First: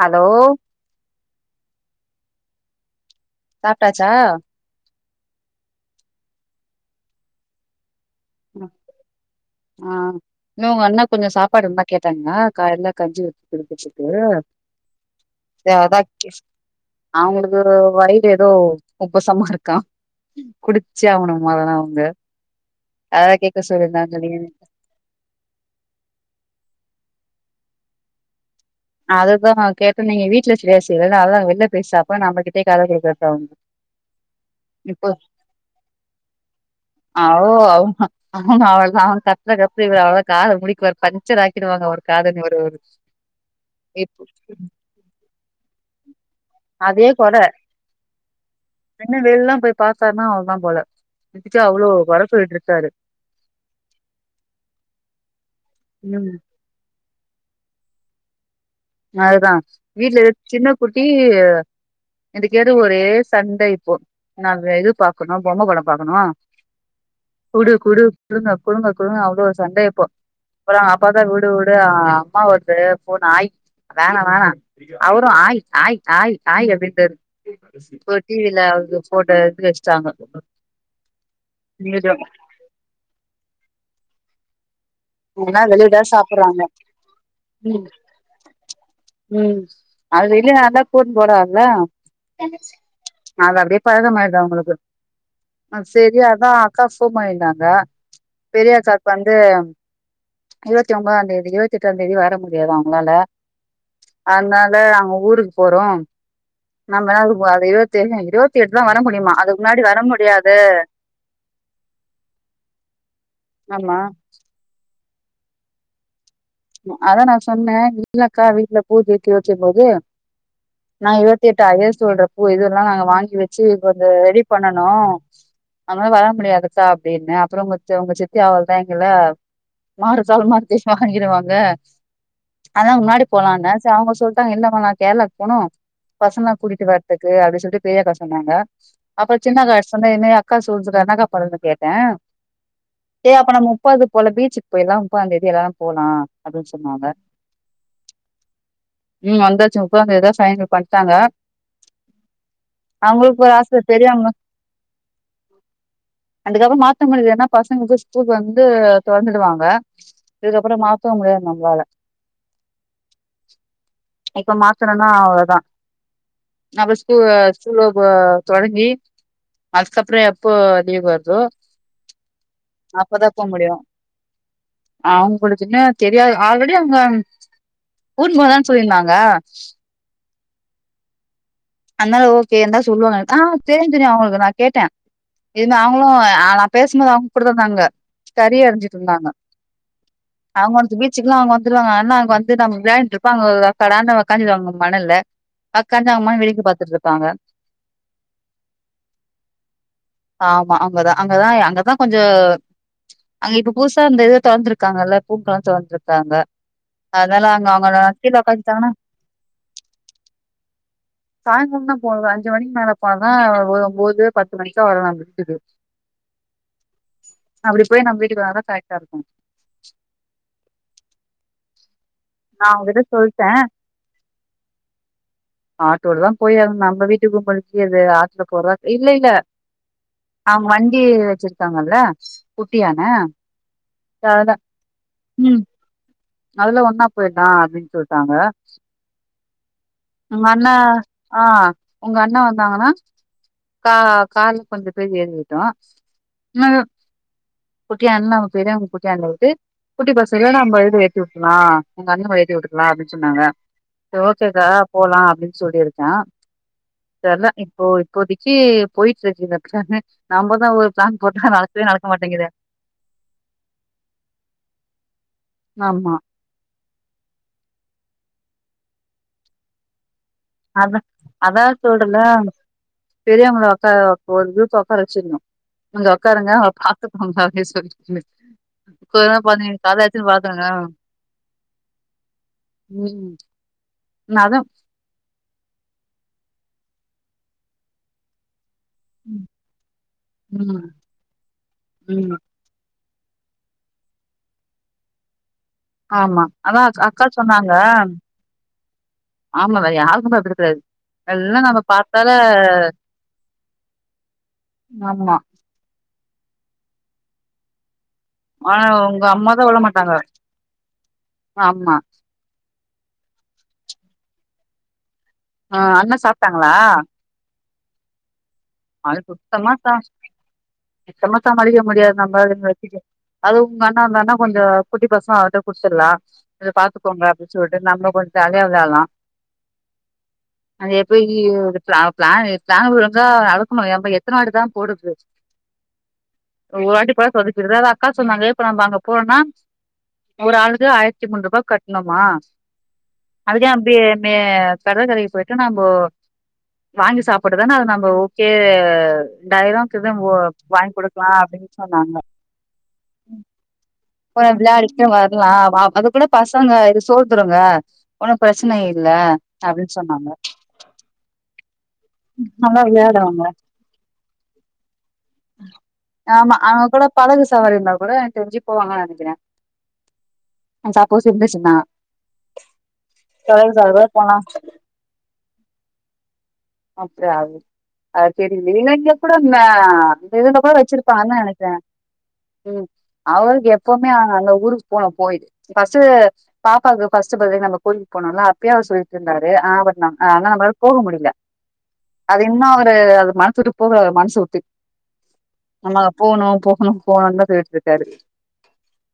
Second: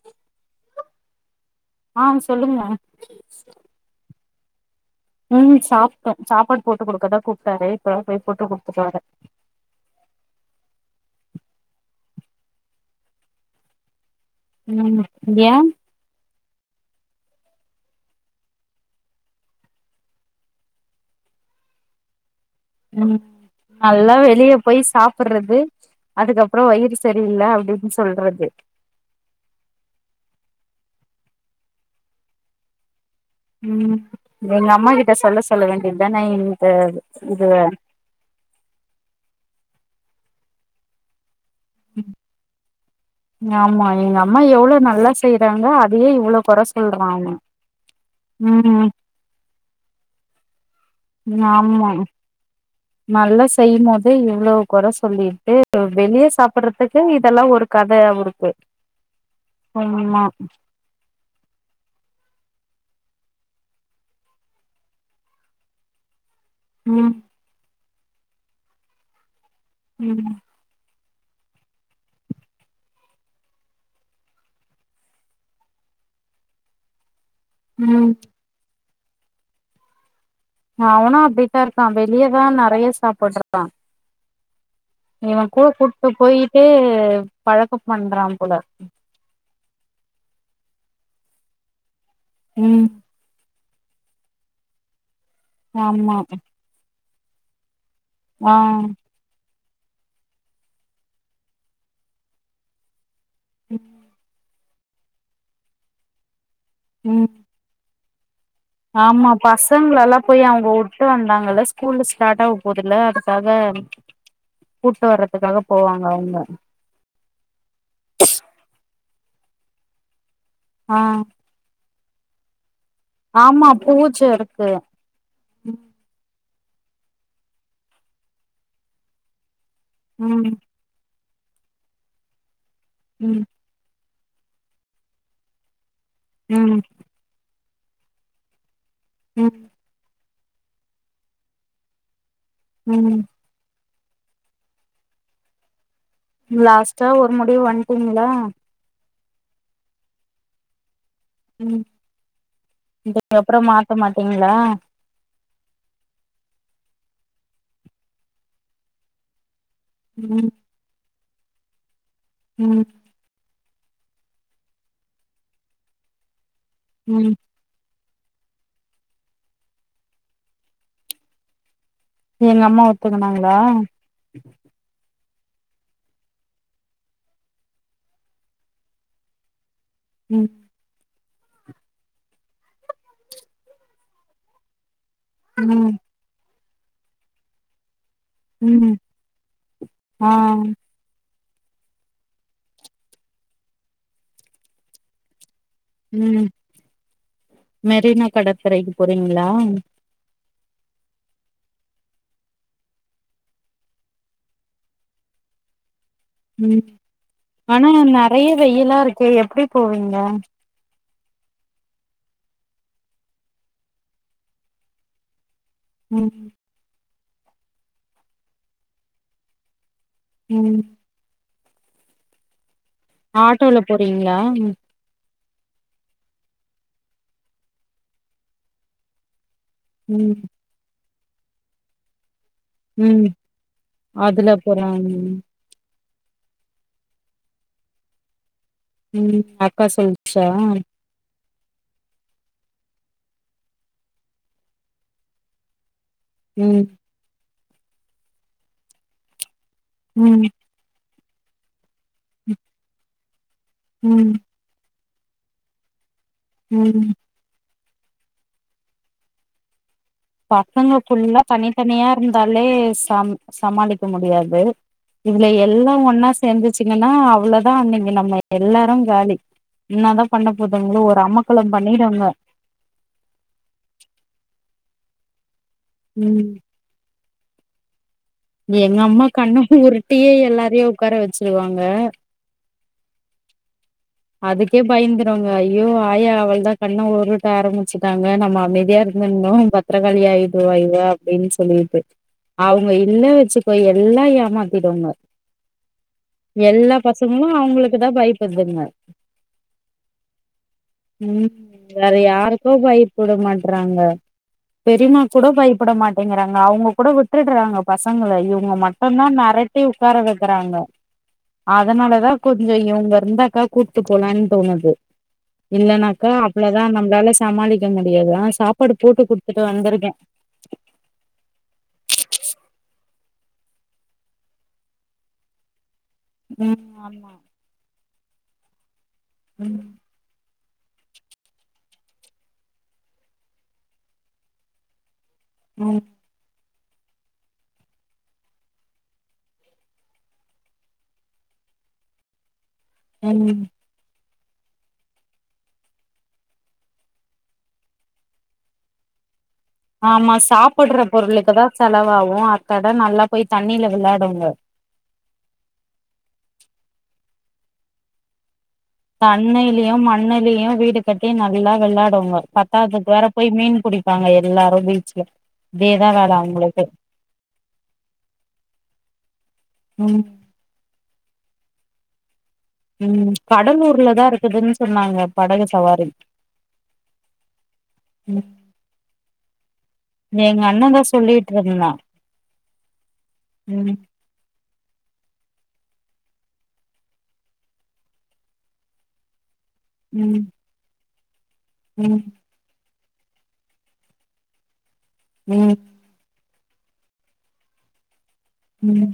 Hello ஆ சொல்லுங்கம்மா சாப்ட்டாச்சா ம்ஹு சாப்ட்டோ சாப்பாடு போட்டு குடுக்கதா கூப்ட்டாரு இப்போ தா போய் போட்டு ம், குடுத்துட்டு வர ஆ இன்னு உங்க அண்ணாக் கொஞ்ச சாப்பாடு இருந்தா கேட்டாங்களா காலைல கஞ்சி வச்சு குடுத்ததுக்கு ம் ஏ அதா அவுங்களுக்கு வயிறு ஏதோ உப்பசமா இருக்கா குடிச்சே ஆகனுமா அதலா அவுங்க ம் நல்லா நீ வெளிய போய் சாப்பட்றது அதுக்கப்பற வயிறு சரியில்ல அப்டின்னு சொல்றது நா அததா நா கேட்டனே நீ வீட்டுல சரியா செய்ல அதனால நா வெள்ல போய் சாப்ற நம்மக்கிட்டே கத விடுறது ம் எங்க அம்மாக்கிட்ட சொல்ல சொல்ல வேண்டியதுதான இந்த இதுவ அவ்ளோ தா அவுங் கத்துற கத்துக் இவர் அவ்ளோ தான் காத முடிக்குவாரு பஞ்சர் ஆக்கிடுவாங்க ஒரு காத ஒரு ஆமா இப் எங்க அம்மா எவ்ளோ நல்லா செய்றாங்க அதையே இவ்ளோ கொற சொல்றா அதே அவ கொற ம் இன்னு வெள்லலா போய் பாத்தாருன்னா அவ்ளோ தா போல இதுக்கே அவ்ளோ ஆமா கொற சொல்லிட்டு இருக்காரு நல்லா செய்யும் போதே இவ்ளோ கொற சொல்லிட்டு ஆ வெளிய ம் சாப்பறதுக்கு இதெல்லா ஒரு கத அவருக்கு அதுதா வீட்ல ஆமா ஆ சின்ன குட்டி அடிக்கடி ஒரே சண்ட இப்போ நாங்க இது பாக்கணு பொம்மை படம் பாக்கணு ம் குடு குடு குடுங்க குடுங்க குடுங்க அவ்ளோ சண்டை இப்போ ம் அப்பற அப்பா தா விடு விடு அம்மாவோடது ஃபோன் ஆயி வேணா வேணா அவருமஆய் ஆய் ஆய் ஆய் அப்டின்றாரு ம் ஒரு டிவில ஃபோட்டோ எடுத்து வச்ட்டாங்க அவனு அப்டித்தா இருக்கா வெளியேதா நறைய சாப்புட்றா இவன் எல்லா கூட வெளியதா கூட்டு சாப்புட்றாங்க போயிட்டு ம் பழக்கம் பண்றான் போல ம் அது வெளிய நல்லா கூட்டீனு போறாருல ம் அது அப்டியே பழக்கமாயிடுது அவுங்களுக்கு ஆ ஆமா சேரி அதா அக்கா ஃபோன் பண்ணிருந்தாங்க ஆ பெரிய அக்காக்கு வந்து இருவத்தி ஒம்பதாந்தேதி இருவத்தி எட்டாந்தேதி வர முடியாதா அவுங்களால அதனால அவுங்க ஊருக்கு போறோ நம்ம ம் என்னாது அது இருவத்தேழு இருவத் ஆமா பசங்கள எல்லா போய் அவுங்க உட்டு வந்தாங்கல்ல ஸ்கூலு ஸ்டார்ட் ஆகப் போகுதுல்ல அதுக்காக ஆமா கூட்டு வர்றதுக்காக போவாங்க அவுங்க அதா நா சொன்னே இல்லக்கா வீட்ல பூஜைக்கு வக்கப் போது ஆ நா இருவத் எட்டா ஏ சொல்ற பூ இதுல்லா நாங்க வாங்கி வச்சு ஆமா கொஞ்ச பூஜ ரெடி இருக்கு பண்ணனு அதனால வர முடியாதுக்கா அப்டின்னே அப்புற உங்க தே உங்க சித்தி அவ்ளோதா எங்கள மாறு கால் ம் மாறு கை வாங்கிருவாங்க அதா முன்னாடி ம் போகலான்ன சே அவுங்க சொல் அக்கா இல்லம்மா நா கேரளாக்கு போனு பசங்களலா ம் கூட்டிட்டு வரதுக்கு அப்டி சொல்லிட்டு பெரியக்கா சொன்னாங்க அப்பற சின்ன ம் அக்காட்ட சொன்னே இதுமாரி அக்கா சொன்னுச்சிக்கா என்னக்கா பண்றதுனு கேட்ட ம் ஏய் அப்ப நம்ம முப்பது போல பீச்சுக்கு போயிர்லா முப்பதாந் தேதி எல்லாரு போலா அப்டின்னு சொன்னாங்க லாஸ்ட்டா ஒரு முடிவு வந்ட்டீங்களா ம் வந்தாச்சு முப்பதாந் தேதி தா ஃபைனல் பண்ட்டாங்க ம் அவங்களுக்கு ஒரு இதுக்கப்பறம் மாத்த மாட்டீங்களா அதுக்கப்பறம் மாத்த முடியாது ஏனா பசங்களுக்கு ஸ்கூல் வந்து தொறந்துடுவாங்க ம் இதுக்கப்பறம் மாத்தவே முடியாது நம்மளால ம் இப்ப மாத்துனன்னா அவ்ளோதா நா போய் ஸ்கூ ம் ஸ்கூல் ஓப்ப தொடங்கி அதுக்கப்புறம் எப்ப லீவு வருதே எங்க அம்மா ஒத்துக்கனாங்ளா முடியு அவங்களுக்கு இன்னு தெரியாது ஆல்ரெடி அவங்க கூட்னு போல சொல்லியிருந்தாங்க ம் அதனால ஓக்கேன்னு தா சொல்லுவாங்க ஆ தெரியு தெரியு அவங்களுக்கு நா கேட்டே ம் இருந்து அவங்களு நா பேசும்போது அவங்க கூட தா இருந்தாங்க கறி ம் அறிஞ்சிட்டு இருந்தாங்க ஆ அவங்க வந்து பீச் சுக்கல்லா அவங்க வந்துடுவாங்க ஆனா அங்க வந்து நம் விளாண்டு இருப்போ அங்க அக்கடான்னு உக்காந்துடுவாங்க மணல்ல உக்காந்து அவங்க ம் பாட்டுக்கு வேடிக் மெரினா கடற்கரைக்கு போறீங்ளா ஆமா அங்கதா அங்கதா அங்கதா கொஞ்சோ அங்க இப்ப புதுசா அந்த இது தொறந்திருக்காங்கல்ல பூங்கா தொறந்திருக்காங்க ம் அதனால அங்க ஆனா அவங்க கீழ நெறைய உக்காந்துட்டாங்கன்னா வெயிலா இருக்கே எப்டி போவீங்க சாயங்காலம் தா போறது அஞ்சு மணிக்கு மேல போன ஒரு ஒம்போது பத்து மணிக்கா வரலா முடிச்சிட்டு ம் அப்டி போயி நம்ம வீட்டுக்கு வந்தாதா கரெக்டா இருக்கும் ம் நா உன் கிட்ட ஆட்டோல போறீங்ளா ஆட்டோலதா போயாகணு நம்ம வீட்டுக்கு [unintelligible] ஆட்டோல போறதா இல்ல இல்ல ம் அவங்க வண்டி வச்சிருக்காங்கல்ல குட்டியான ம் அதுல போலான்னு ம் அதுல ஒன்னா போயிட்லா அப்டின்னு சொல்ட்டாங்க ம் அக்கா சொல்ச்சா உங்க அண்ண ஆ உங்க அண்ணா வந்தாங்கன்னா கா கார்ல கொஞ்ச பேர் எறிக்கிட்டும் ம் குட்டியானையில நம்ப பெரியவங்க குட்டியானைல உட்டு குட்டி ம் பசங்கல நம்ப இது ஏத்தி உட்டுல்லா உங்க அண்ணக்கூட ஏத்தி விட்டுக்கலா அப்டின்னு சொன்னாங்க சேரி ம் ஓக்கேக்கா போலா அப்டின்னு சொல்லியிருக்கே ம் தெர்ல இப்போ இப்போதைக்கு போயிட்டு இருக்கு [unintelligible] ஒரு பசங்க பிளான் புல்லா போட்டா நடக்கவே நடக்க தனித்தனியா மாட்டேங்குதே இருந்தாலே சம் சமாளிக்க முடியாது இதுல எல்லா ஆமா ஒன்னா சேந்துச்சிங்கன்னா அவ்ளதா அன்னிக்கு நம்ம எல்லாரும் காலி என்னாதா பண்ண அதா போதுங்களோ ஒரு அதா அமக்களம் சொல்றல பண்ணிடுங்க பெரியவங்கள உக்கார ஒரு குருப் உக்கார வச்சிரணு இங்க ம் உக்காருங்க அவ காப் பி கொண்டு வா அப்டின்னு சொல்லிக்கினு எங்க அம்மா கண்ண உருட்டியே எல்லாரையு உக்கார வச்சிருவாங்க ம் நா அதா அதுக்கே பயந்துருங்க ஐய்யோ ஆயா அவள்தா கண்ண உருட்ட ஆரம்பிச்சுட்டாங்க நம்ம அமைதியா இரு ந்துன்னு பத்திரகாளி ஆயிடுவா ம் இவ அப்டின்னு சொல்லிட்டு ம் அவங்க இல்ல வச்சுக்கோ எல்லா ஏமாத்திடுங்க ஆமா அதா எல்லா அக்கா பசங்களு சொன்னாங்க அவங்களுக்கு தா பயப்படுதுங்க ஆமா வேற யாருக்கும் பயப்பாடுதுங்க ம் வேற யாருக்கோ பயப்பட மாட்றாங்க பெரிம்மா ஆமா கூட பயப்பட மாட்டேங்கிறாங்க அவுங்க கூட விட்டுடுறாங்க பசங்கள இவங்க ஆனா மட்டுதா உங்க அம்மாதா விட மெரட்டு மாட்டாங்க உக்கார வைக்கறாங்க ஆமா அதனாலதா கொஞ்சோ இவுங்க இருந்தாக்க கூட்டுப்போலன்னு தோணுது ஆ அண்ண இல்லன்னாக்கா சாப்ட்டாங்களா அவ்வளோதா நம்ளால சமாளிக்க முடியாது ஆன சாப்பாடு அது போட்டு குடுத்துட்டு சுத்தமா சா வந்திருக்கே சுத்தமா சமாளிக்க முடியாது நம்ம அதுங்க வச்சிக்க அது உங்க அண்ணா இருந்தன்னா கொஞ்சோ குட்டி பசங் அவ்ருட்ட குடுத்துர்லா இத ம் பாத்துக்கோங்க ஆமா அப்டி சொல்ட்டு நம்ம கொஞ்ச ஜாலியா விளயாட்லா ம் அது எப்டியோ ப்ளா ப்ளானு ப்ளான்குள்ள இருந்தா நடக் குனு நம்ம எத்தனவாட்டி தா போடுது ம் ஒரு வாட்டி போட சொதப்பிடுது அதா அக்கா சொன்னாங்க இப்ப நம்ம அங்க போனா ஒரு ஆளுக்கு ஆயிரத்தி மூன்று ரூபா கட்டுணுமா ம் அதுக்கு எ இப் டியேமே கடற்கரைக்கு போய்ட்டு நம்போ வாங்கி சாப்புடதான அது நம்போ கே ரெண்டாயிரம் க்குதா ஓ ஆமா வாங்கி சாப்புட்ற குடுக்கலா பொருளுக்குதா அப்டின்னு சொன்னாங்க செலவாவு அத்தாட நல்லா ம் போய் தண்ணில விளாடுங்க கொஞ்ச நேரோ விளாடி அ வர்லாவாப் அது கூட பசங்க இது சோர்துருங்க ஒனும் பிரச்சன இல் தண்ணைலியு மண்ணலியு வீடு கட்டி நல்லா விளாடு டுங்கோ நல்லா பத்தாதுக்கு வேற விளையாடுவாங்க போய் மீன் புடிப்பாங்க எல்லாரு பீச்ல தெதா வ ஆமா அங்க கூட படகு சவாரி இருந்தா கூட எனக்கு தெரிஞ்சு போவாங்க நெனைக்கிறே ம். அங்க சப்போஸ் இருந்துச்சீன்னா ம் கடலூர்லதா இருக்குதுன்னு சொன்னாங்க படகு சவாரி. அப்டியா அது அ ம் தெரியி இல்ல இதோ இங்க கூட அந்த இந்த இதுல எங்க கூட அண்ணதா வச்சிருப்பாங்கனு நெனக்கிறேன் சொல்லிட்ருந்தா ம் அவ்ருக்கு ம் எப்பவுமே அங்க ஊருக்கு போன போய்டு ஃபஸ்ட் பாப்பாக்கு ஃபஸ்ட்டு பர்த்டே நம்ம கோயில்லுக்கு போனம்ல்ல அப்பயே அவ்ரு சொல்லிட்டு இருந்தாரு ஆ அவ நம் ம் ஆனா நம்மளலா போக முடியில ம் தின்னோ அவ்ரு அது மனசு வுட்டு போகல அவ்ரு மனச வுட்டி ம் நம்ம அங்க போணு போகணு போகணு தா சொல்ட்டு இருக்காரு ம்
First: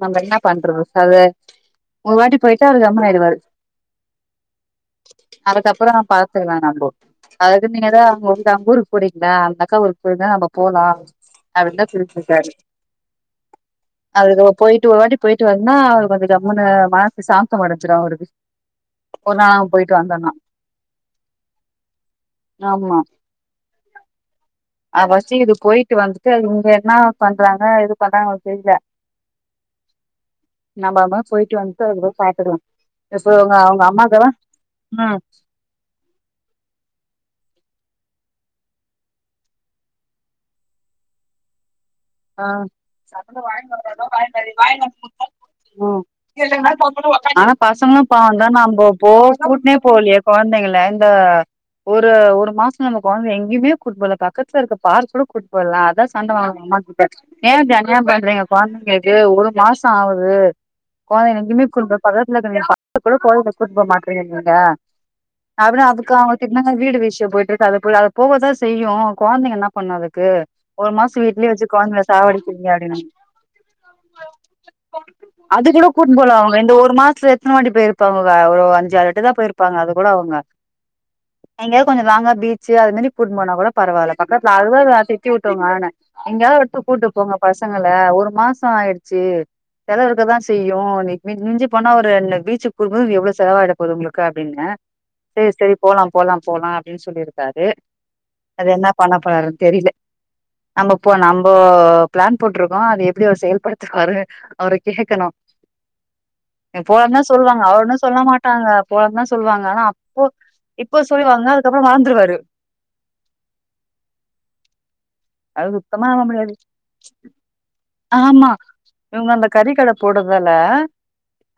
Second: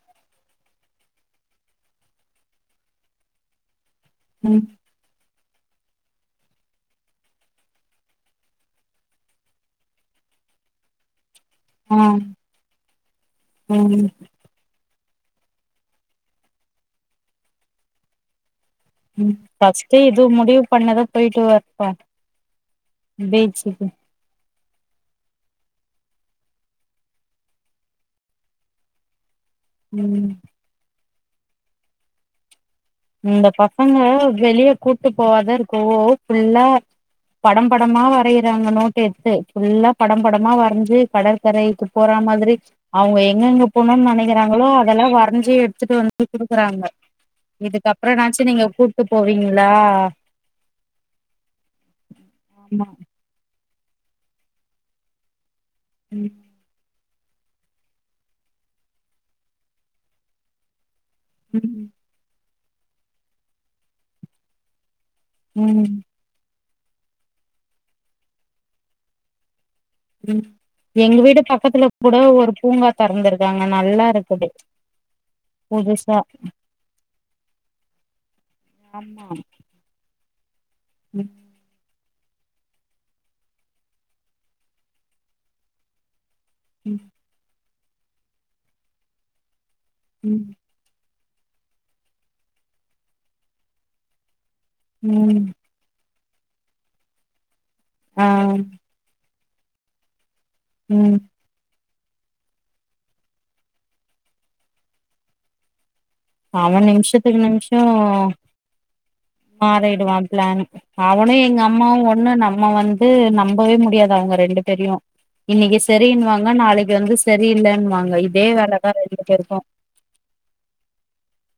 நம்ம என்ன பண்றது சொல்லு ஒரு வாட்டி போய்ட்டா அவ்ரு கம்முனு ஆய்ருவாரு ம் அதுக்கப்பறோ நம் பாத்துக்குல நம்போ அதுக்கு நீங்க ஏதா அவுங்க உங்க அங்கஊருக்கு போறீங்களா அந்த அக்கா ஊருக்கு போயிருந்த நம்ம போலா அப்டின்னு தா ஆ சொல்ட்டு இருக்காரு ம் அவ்ருக்கு போய்ட்டு ஒருவாட்டி போய்ட்டு வந்தா அவ்ரு கொஞ்ச கம்முனு மனசு சாந்தம் அடைஞ்சிரு அவ்ருக்கு ம் ஃபர்ஸ்ட்டு இதுவு முடிவு பண்ணதா போய்ட்டு வருட்டு ஆமா அ ஃபர்ஸ்ட்டு இது போய்ட்டு வந்துட்டு அதுக்கு இவுங்க என்ன பண்றாங்க ஏது பண்றாங்க தெரியில [inaudible] ம் நம்மாம போயிட்டு வந்துட்டு அது பாத்துக்கலா இப்ப இந்த அவங்க அவங்க பசங்க அம்மாக்கெல்லா வெளியே கூட்டு ம் போவாதா இருக்கவோ புல்லா பட படமா வரைறாங்க நோட்டு எடுத்து ஃபுல்லா படம் படமா வரைஞ்சு கடற்கரை போறா ஆ மாதிரி அவங்க எங்க எங்க போணம்னு நெனைக்கிறாங்களோ அதெல்லா வரைஞ்சி எடுத்துட்டு வந்து குடுக்குறாங்க ஆ பசங்களு பாவந்தா இதுக்கப்புறனாச்சு நீங்க நம கூட்டு போ போவீங்களா கூட்டுனே போகலயே கொழந்தைங்க இந்த ஒரு ஒரு மாச ஆமா [unintelligible] கொழந்தைய எங்கயுமே கூட்டு போல பக்கத்துல இருக்க பார்க் கூட கூட் போல அதா சண்ட ம் வாங்க அம்மாக் ஏ இப்டி அன்னியாம் பண்றீங்க கொழந்தைங்களுக்குக் ஒரு மாச ஆவுது கொழந்த எங்கயமே கூ ம் பத்துல இருக்குற பார்க் கூட கோயில கூப்ட் போ மாட்டீங்க நீங்க அப்பற ம் அதுக்கு அவங்க தின்னாங்க வீடு விஷயம் போயிட்ருக்கு அ போய் அ அத போகதா செய்யு கொழந்தைங்கன்னா பண்ணதுக்கு ம் ஒரு மாச எங்க வீடு வீட்லயே வச்சு பக்கத்துல கொழந்தைங்கள கூட ஒரு சாவடிக்கிறீங்க பூங்கா அப்டின்னாங்க தெறந்தருக்காங்க நல்லா இருக்குது அது கூட கூட்டு புதுசா போல அவங்க இந்த ஒரு மாசத்துல எத்தன வாட்டி போருப்பாங்க ஒரு அஞ்சு அறு ஆமா டைம் போயிருப் ப்பாங்க அது கூட அவங்க ம் எங்கயாவது கொஞ்ச லாங்கா பீச்சு அது மாரி கூட்டு போனா கூட பரவால்ல பக்கத்துல அதுத திட்டி விட்ட நானு எங்கயாவ் ம் கூட்டு போங்க பசங்கள ஒரு மாச ஆயிடுச்சு செலவருக்கு தா ம் செய்யு மி மிஞ்சி போனா ஒருன பீச்சு போது எவ்வள செலவாயிட போகுது உங்களுக்கு அப்டின்ன ம் செரி செரி போலா போலா போலா அப்டின்னு சொல்லியிருக்காரு ஆ அது என்ன பண்ணபோறாரு தெரியல நம்ம போ ம் நம் இப்ப ப்ளான் போட்ருக்கோ அத எப்டி அவர் செயல்படுத்துவாரு அவர கேக்கணு அவ போலன்தா நிமிஷத்துக்கு சொல்லுவாங்க அவ நிமிஷோ ஒன்னு சொல்ல மாட்டாங்க போலன்தா சொல்லுவாங்க ஆனா மாறிடுவா அப்போ பிளான் இப்ப அவனு சொல்லுவாங்க எங்க அதுக்கப்பற அம்மாவு ஒண்ணு வாழ்ந்திருவாரு நம்ம வந்து நம்பவே முடியாத அவங்க ரெண்டு பேரையு அது இன்னைக்கி சுத்தமா நம்ப செரினுவாங்க முடியாது நாளைக்கு வந்து செரியில்லன்னுவாங்க இதே வேலதா ரெண்டு பேருக்கு போடுதல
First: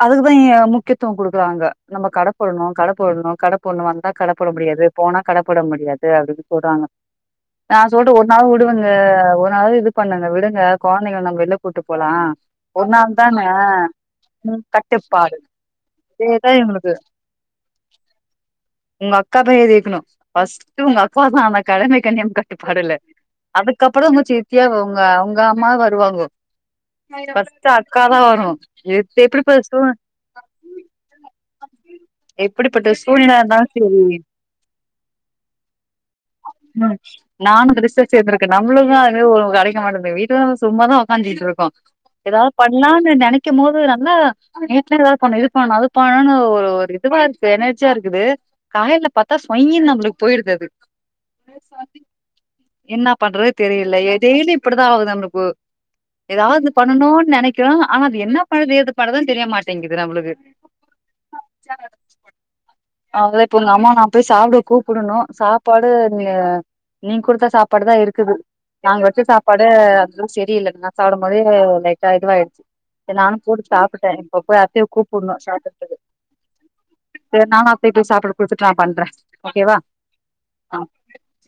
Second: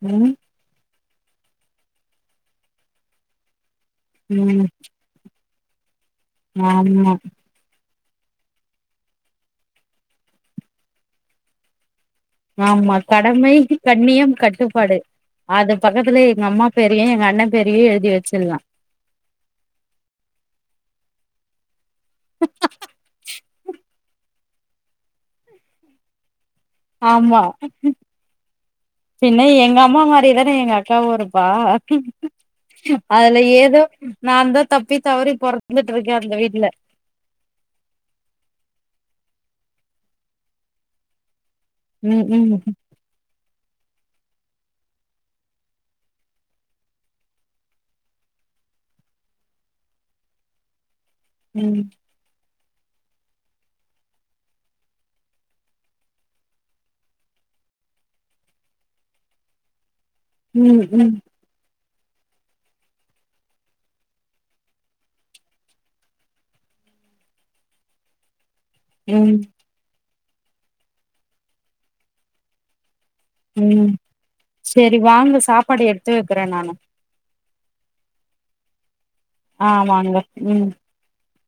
அதுக்குதா ம் ஏ முக்கிய த்த குடுக்கலாங்க நம்ம கட போடணு கட போடணு கட போடணு வந்தா கட போட ம் முடியாது போனா கட போட முடியாது அப்டின்னு சொல்றாங்க ஆமா ந சொல்ற ஒ ந விடுவங்க ஒரு நாள இது பண்ணுங்க விடுங்க கொழந்தைங்க நம்ம வெள்ள கூட்டு போலா ஒரு ஆமா நாள் தான கடமை கண்ணியம் கட்டுப்பாடு அது பக்கத்திலயே இதேதா எங்கம்மா இவங்களுக்கு பேரையு எங்க அண்ண பேரையு எழுதி வச்சிட்லா உங்க அக்கா பேய எழுதி வைக்கணு ஃர்ஸ்ட்டு உங்கக்கா தா அந்த கடமை கண்ணியம் கட்டுப்பாடுல [inaudible] அதுக்கப்பற சித்தியா அவங்க அவங்க அம்மா வருவாங்கோ ஆமா ஃபர்ஸ்ட்டு அக்கா தா வரு எது பின்ன எப்படிப்பட்ட சூழ் எங்கம்மா மாரிதானே எங்கக்காவு இருப்பா எப்படிப்பட்ட சூழ்நிலையா அதுல இருந்தாலு ஏதோ நாந்தா தப்பி தவறி பொறந்துட்ருக்கே அந்த வீட்ல ம் நானு ரிஸர்ச் சேந்திருகே நம்மளுக்கு அது கெடைக்க மாட்டது வீட்டுந்து சும்மாதா உக்காந்துட்ருக்கோ ம் ம் ஏதாவது பண்ணலாம்னு நெனைக்கும் போது நல்லா வீட்ல எதாவது பண்ணு இது பண்ணு அது பண்ணுனு ஒரு ஒரு இதுவா இருக்கு எனர்ஜியா இருக்குது காயல்ல பாத்தா சுவய்ன்னு நம்மளுக்கு போயிருது அது ம் என்னா பண்றது தெரியல டெய்லியு இப்டிதா ஆகுது நம்மளுக்கு ஏதாவது பண்ணனுனு நெனைக்கிறோ ஆனா அது என்ன பண்ணுது ஏது பண்ணுதுன்னு தெரியமாட்டேங்குது நம்மளுக்கு ம் ம் [inaudible] அவங்கதா இப்ப உங்க அம்மா நான போய் சாப்பிட கூப்பிடணு சாப்பாடு நீங்க குடுத்த சாப்பாடு தா இருக்குது நாங்க வச்ச ம் சாப்பா டு அதும் செரியில்ல நா சாப்புடும் போதே லைட்டா இதுவாயிடுச்சு சேரி நானும் போட்டு ம் சாப்புட்டுடே இப்ப போயி அத்தைய சரி கூப்பிட்ணு வாங்க சாப்பாடு சாப்பற்றதுக்கு எடுத்து வைக்கிறேன் நானு சேரி நானா போய்ட்டு சாப்பாடு குடுத்துட்டு நா பண்றே ஓகேவா ஆமாங்க உம் ஆ ஆ